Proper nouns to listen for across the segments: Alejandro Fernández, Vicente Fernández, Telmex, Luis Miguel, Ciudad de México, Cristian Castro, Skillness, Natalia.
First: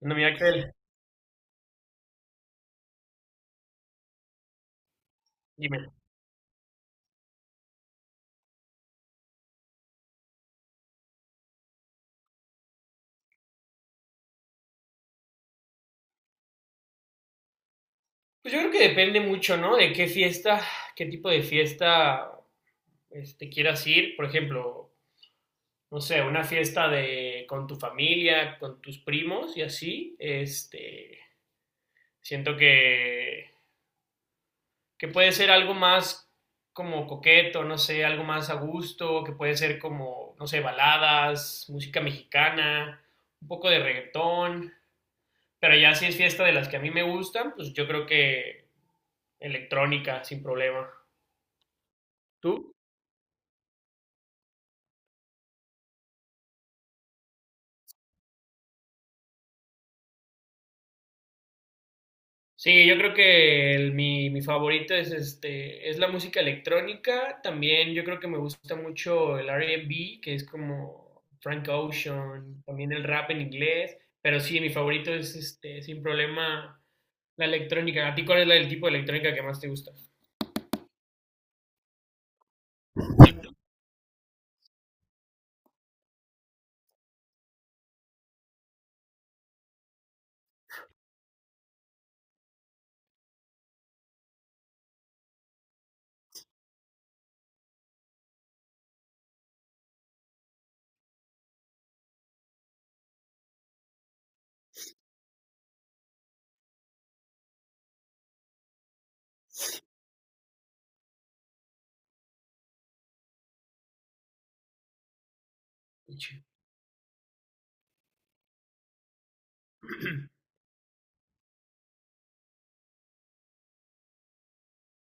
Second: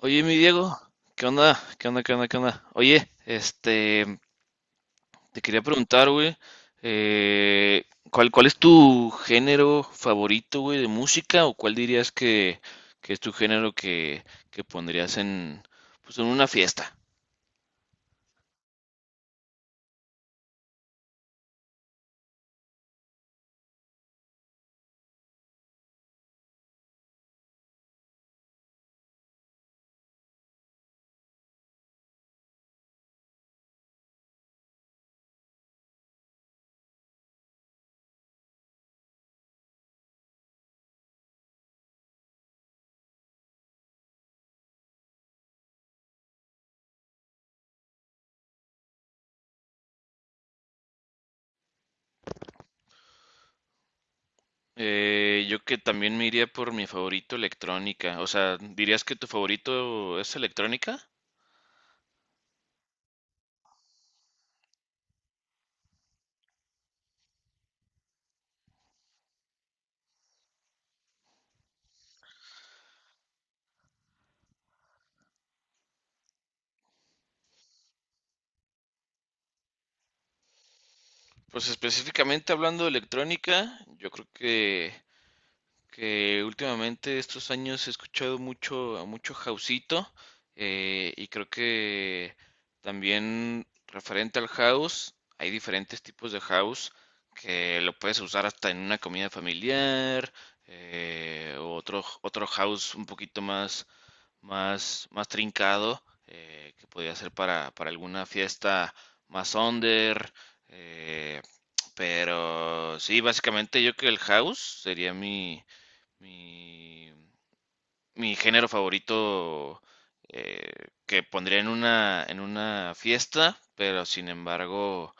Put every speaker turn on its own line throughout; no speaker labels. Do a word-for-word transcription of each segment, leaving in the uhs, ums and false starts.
No, mira,
mi
Axel,
Diego, ¿qué onda? ¿Qué onda? ¿Qué onda? ¿Qué onda? Oye, este, te quería
dime.
preguntar, güey, eh, ¿cuál, cuál es tu género favorito, güey, de música? ¿O cuál dirías que, que es tu género que, que pondrías en, pues, en una fiesta?
Pues yo creo que depende mucho, ¿no? De qué fiesta, qué tipo de fiesta este, quieras ir. Por ejemplo, no sé, una fiesta de con tu familia, con tus primos y así. Este, siento que, que puede ser algo más como coqueto, no sé, algo más a gusto, que puede ser como, no sé, baladas, música mexicana, un poco de reggaetón. Pero ya si es fiesta de las que a mí me gustan, pues yo creo que electrónica sin problema. ¿Tú?
Eh, yo que también me iría por mi favorito electrónica. O sea, ¿dirías que tu favorito es electrónica?
Sí, yo creo que el- mi, mi favorito es este, es la música electrónica. También yo creo que me gusta mucho el R and B, que es como Frank Ocean, también el rap en inglés. Pero sí, mi favorito es este, sin problema la electrónica. ¿A ti cuál es la, el tipo de electrónica que más te gusta?
Pues específicamente hablando de electrónica, yo creo que que últimamente estos años he escuchado mucho a mucho houseito, eh, y creo que también referente al house hay diferentes tipos de house que lo puedes usar hasta en una comida familiar, eh, o otro otro house un poquito más más más trincado, eh, que podría ser para para alguna fiesta más under. eh, pero sí, básicamente yo creo que el house sería mi, mi, mi género favorito, eh, que pondría en una, en una fiesta. Pero sin embargo,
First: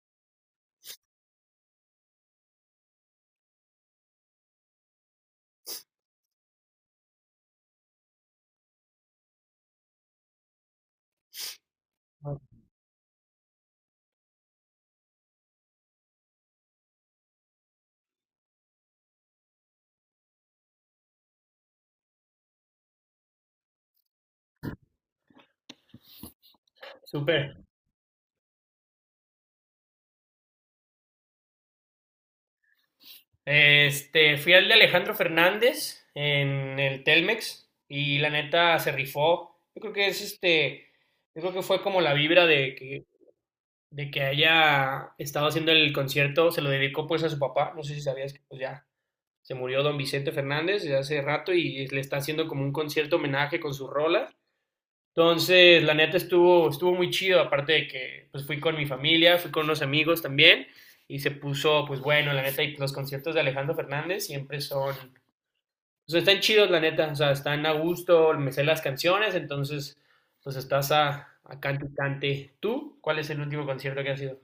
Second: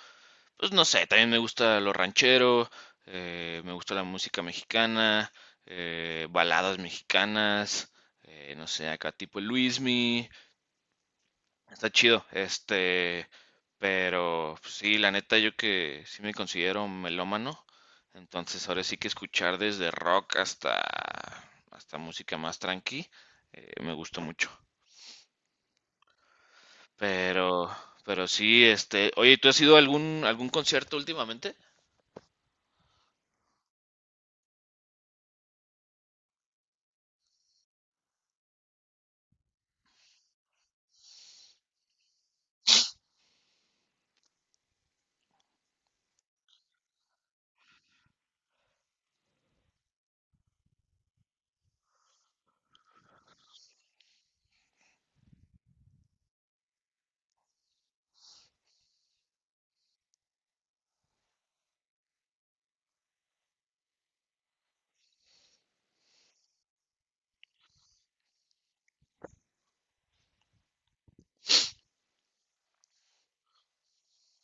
pues no sé, también me gusta lo ranchero, eh, me gusta la música mexicana, eh, baladas mexicanas, eh, no sé, acá tipo Luismi. Está chido,
Ah,
este, pero pues, sí, la neta yo que sí me considero melómano. Entonces ahora sí que escuchar desde rock hasta hasta música más tranqui, eh, me gusta mucho. Pero
súper.
pero sí, este, oye, ¿tú has ido a algún algún concierto últimamente?
Este, fui al de Alejandro Fernández en el Telmex y la neta se rifó. Yo creo que es este, yo creo que fue como la vibra de que, de que haya estado haciendo el concierto, se lo dedicó pues a su papá, no sé si sabías que pues ya se murió don Vicente Fernández desde hace rato y le está haciendo como un concierto homenaje con sus rolas. Entonces, la neta estuvo, estuvo muy chido, aparte de que pues fui con mi familia, fui con unos amigos también, y se puso, pues bueno, la neta, y los conciertos de Alejandro Fernández siempre son, o sea, están chidos, la neta, o sea, están a gusto, me sé las canciones, entonces, pues estás a, a cante y cante. ¿Tú cuál es el último concierto que has ido?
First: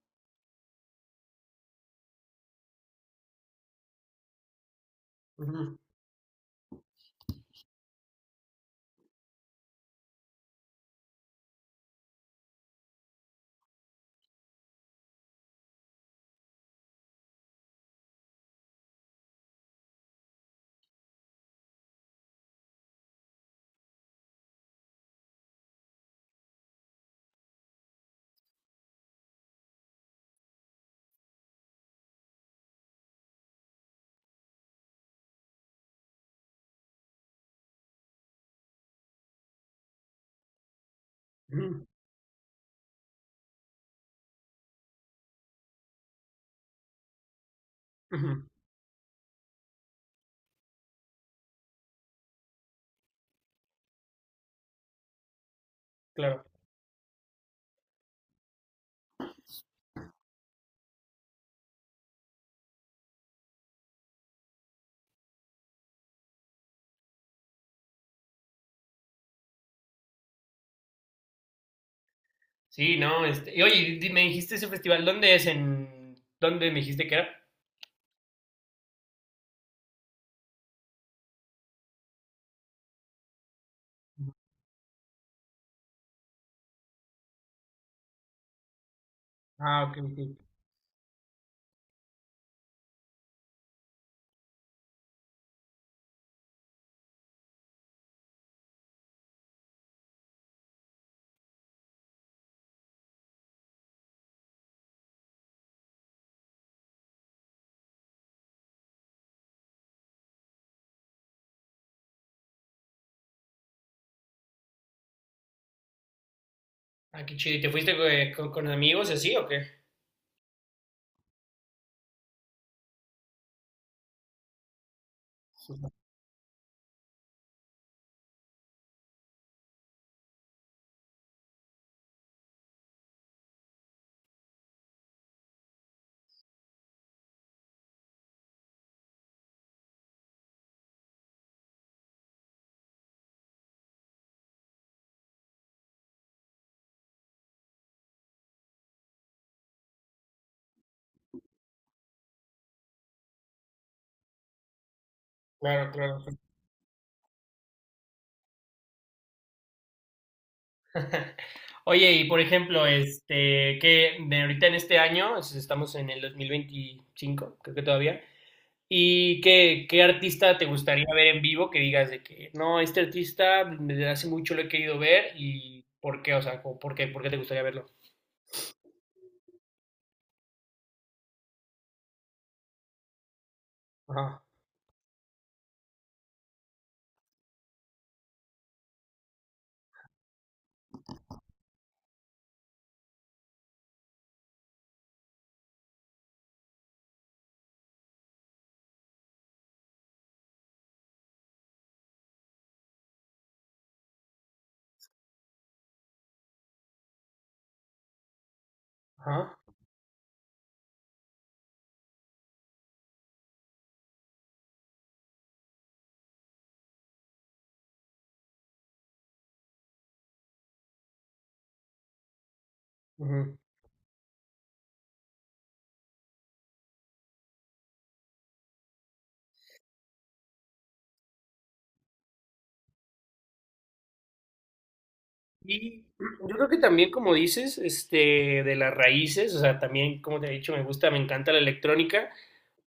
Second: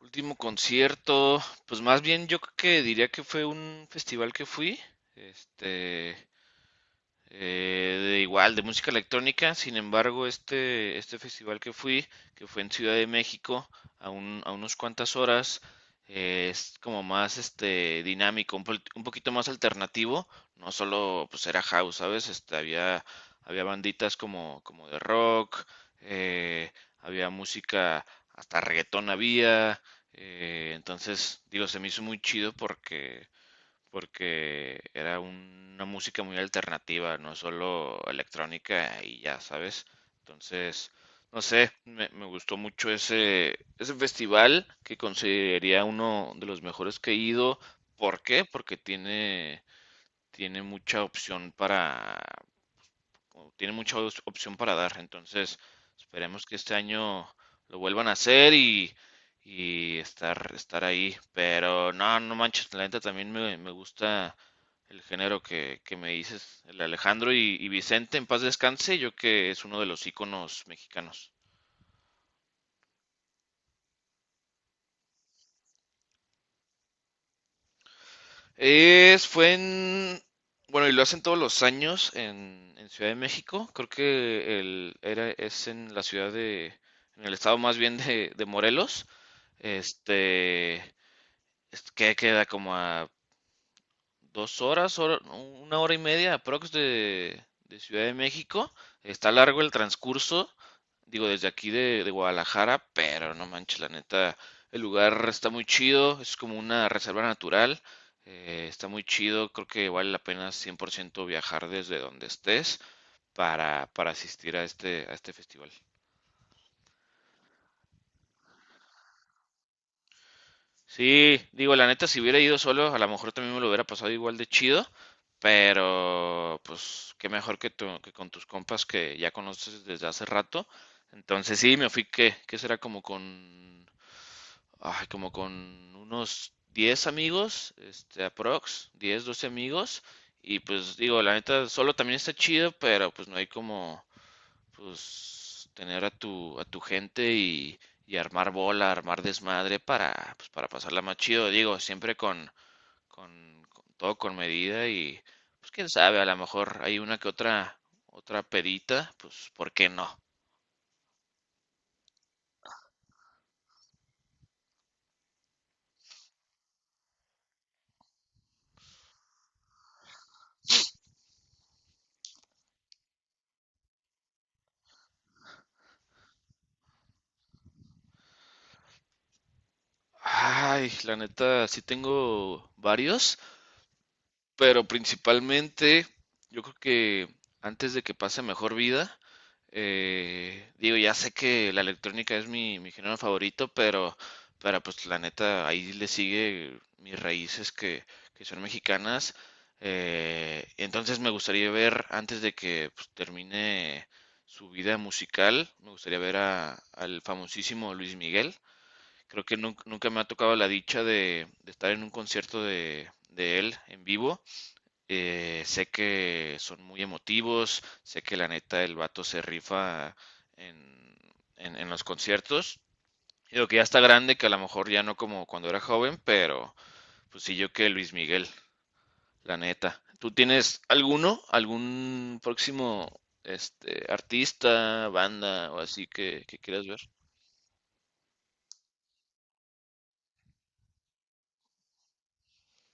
Último concierto, pues más bien yo creo que diría que fue un festival que fui,
Ujú,
este, eh, de igual, de música electrónica. Sin embargo, este, este festival que fui, que fue en Ciudad de México, a, un- a unas cuantas horas, eh, es como más este, dinámico, un, pol- un poquito más alternativo. No solo pues era house, ¿sabes? Este, había, había banditas como, como de rock, eh, había música, hasta reggaetón había. eh, entonces, digo, se me hizo muy chido porque porque era una música muy alternativa, no solo electrónica y ya, ¿sabes? Entonces, no sé,
ujú,
me, me gustó mucho ese, ese festival que consideraría uno de los mejores que he ido. ¿Por
ujú,
qué? Porque tiene, tiene mucha opción para, o tiene mucha os- opción para dar. Entonces,
claro.
esperemos que este año lo vuelvan a hacer y, y estar, estar ahí. Pero no, no manches, la neta también me, me gusta el género que, que me dices, el Alejandro y, y Vicente, en paz descanse, yo que es uno de los íconos mexicanos.
Sí, no, este, y oye, di- me dijiste ese festival, ¿dónde es? ¿En dónde me dijiste que era?
Es, fue en, bueno, y lo hacen todos los años en, en Ciudad de México. Creo que el, era, es en la ciudad de, en el estado más bien de, de Morelos.
Ah, ok, ok.
Este, es- que queda como a dos horas, hora- una hora y media aprox de, de Ciudad de México. Está largo el transcurso, digo, desde aquí de, de Guadalajara. Pero no manches, la neta, el lugar está muy chido, es como una reserva natural, eh, está muy chido, creo que vale la pena cien por ciento viajar desde donde estés para, para asistir a este, a este festival.
Ah, qué chido. ¿Y te fuiste eh, con, con amigos y así o qué?
Sí, digo, la neta, si hubiera ido solo, a lo mejor también me lo hubiera pasado igual de chido, pero pues qué mejor que, tu- que con tus compas que ya conoces desde hace rato. Entonces sí, me fui que, que será como con, ay, como con unos diez amigos, este, aprox, diez doce amigos, y pues digo, la neta, solo también está chido, pero pues no hay como pues tener a tu, a tu gente y, y armar bola, armar desmadre para, pues, para pasarla más chido, digo, siempre con, con, con todo con medida y pues quién
Claro, claro.
sabe, a lo mejor hay una que otra, otra pedita, pues ¿por qué no?
Oye, y por ejemplo, este, que de ahorita en este año, es- estamos en el dos mil veinticinco creo que todavía, ¿y qué, qué artista te gustaría ver en vivo que digas de que, no, este artista desde hace mucho lo he querido ver y por qué, o sea, como, ¿por qué, por qué te gustaría verlo?
Ay, la neta, sí tengo varios.
Ajá,
Pero principalmente, yo creo que antes de que pase mejor vida, eh, digo, ya sé que la electrónica es mi, mi género favorito, pero, pero pues la neta, ahí le sigue mis raíces que, que son mexicanas. Eh, entonces me gustaría ver, antes de que pues, termine su vida musical, me gustaría ver a, al famosísimo Luis Miguel. Creo que
ajá,
nun- nunca, me ha tocado la dicha de, de estar en un concierto de, de él en vivo. Eh, sé que son muy emotivos, sé que la neta el vato se rifa en, en, en los conciertos.
ujú.
Digo que ya está grande, que a lo mejor ya no como cuando era joven, pero pues sí yo que Luis Miguel, la neta. ¿Tú tienes alguno, algún próximo este artista, banda o
Y
así que,
yo
que
creo que
quieras ver?
también, como dices, este, de las raíces, o sea, también, como te he dicho, me gusta, me encanta la electrónica.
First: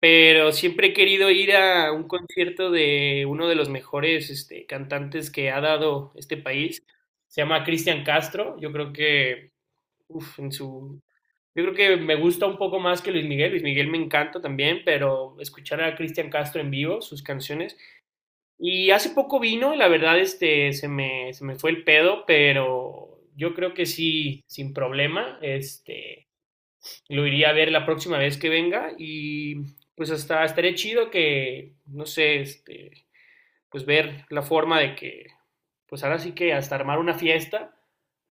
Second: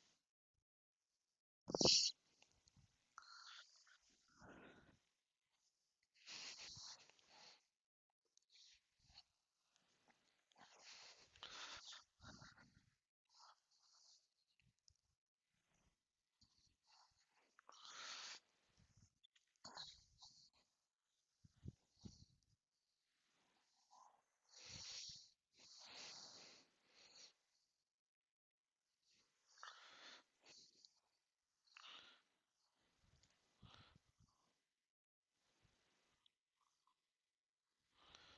Pero siempre he querido ir a un concierto de uno de los mejores este, cantantes que ha dado este país. Se llama Cristian Castro. Yo creo que, uf, en su, yo creo que me gusta un poco más que Luis Miguel. Luis Miguel me encanta también, pero escuchar a Cristian Castro en vivo, sus canciones. Y hace poco vino y la verdad este, se me, se me fue el pedo, pero yo creo que sí, sin problema. Este, lo iría a ver la próxima vez que venga y pues hasta estaría chido que, no sé, este, pues ver la forma de que, pues ahora sí que hasta armar una fiesta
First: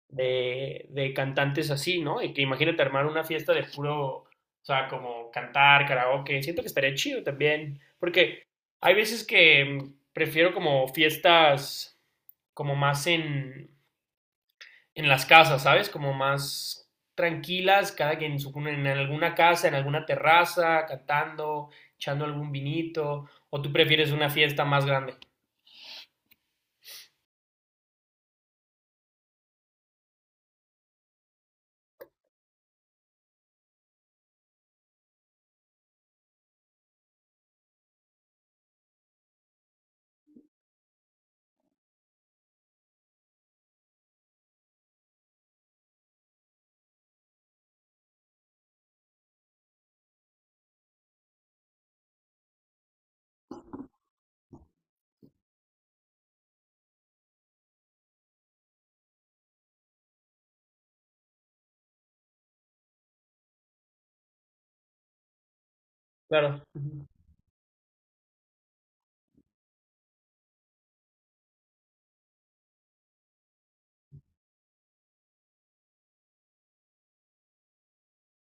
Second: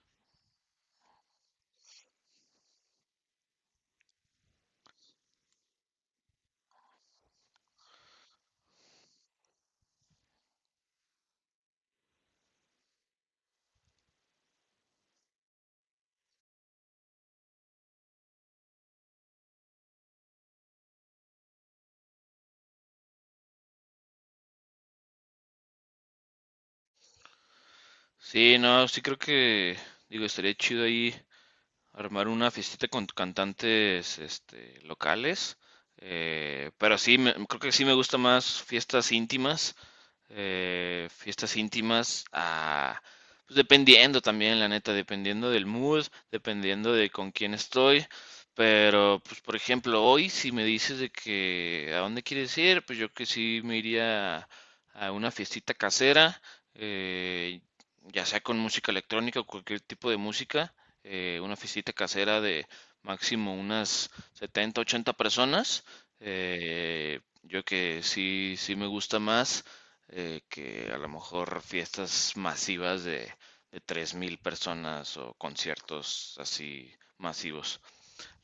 de, de cantantes así, ¿no? Y que imagínate armar una fiesta de puro, o sea, como cantar, karaoke, siento que estaría chido también, porque hay veces que mm, prefiero como fiestas como más en, en las casas, ¿sabes? Como más tranquilas, cada quien en, su- en alguna casa, en alguna terraza, cantando, echando algún vinito, o tú prefieres una fiesta más grande.
Sí, no, sí creo que, digo, estaría chido ahí armar una fiestita con cantantes este, locales. Eh, pero sí, me- creo que sí me gusta más fiestas íntimas, eh, fiestas íntimas a, pues dependiendo también, la neta, dependiendo del mood, dependiendo de con quién estoy. Pero, pues, por ejemplo, hoy si me dices de que a dónde quieres ir, pues yo que sí me iría a una fiestita casera, eh, ya sea con música electrónica o cualquier tipo de música, eh, una fiestita casera de máximo unas setenta ochenta personas.
Claro. Ujú.
Eh, yo que sí, sí me gusta más, eh, que a lo mejor fiestas masivas de, de tres mil personas o conciertos así masivos,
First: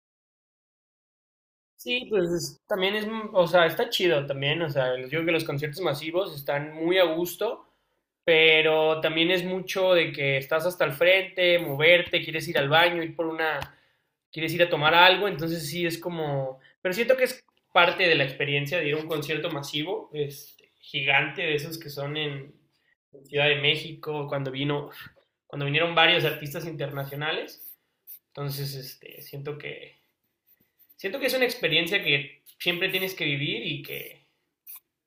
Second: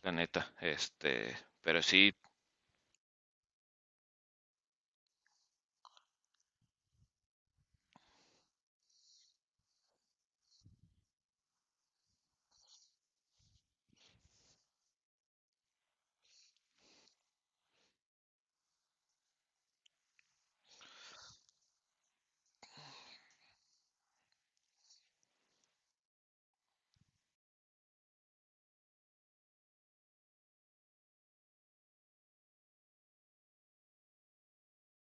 la neta. Este, pero
Sí,
sí,
pues es- también es, m- o sea, está chido también, o sea, yo creo que los conciertos masivos están muy a gusto, pero también es mucho de que estás hasta el frente, moverte, quieres ir al baño, ir por una quieres ir a tomar algo, entonces sí es como, pero siento que es parte de la experiencia de ir a un concierto masivo, este, gigante de esos que son en Ciudad de México, cuando vino, cuando vinieron varios artistas internacionales, entonces este, siento que, siento que es una experiencia que siempre tienes que vivir y que,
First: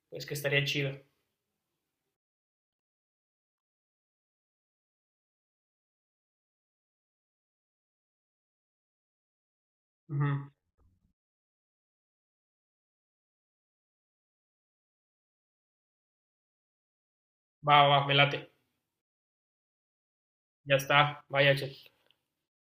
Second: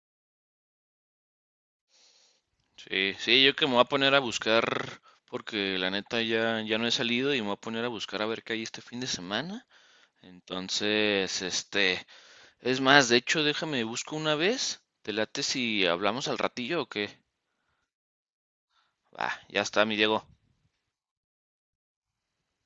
pues que estaría chido.
sí, sí, yo que me voy a poner a buscar, porque la neta ya, ya no he salido y me voy a poner a buscar a ver qué hay este fin de semana.
Ujú.
Entonces, este, es más, de hecho, déjame busco una vez. ¿Te late si hablamos al ratillo o qué?
Va, va, me late.
Va, ya está, mi Diego.
Ya está. Vaya, che.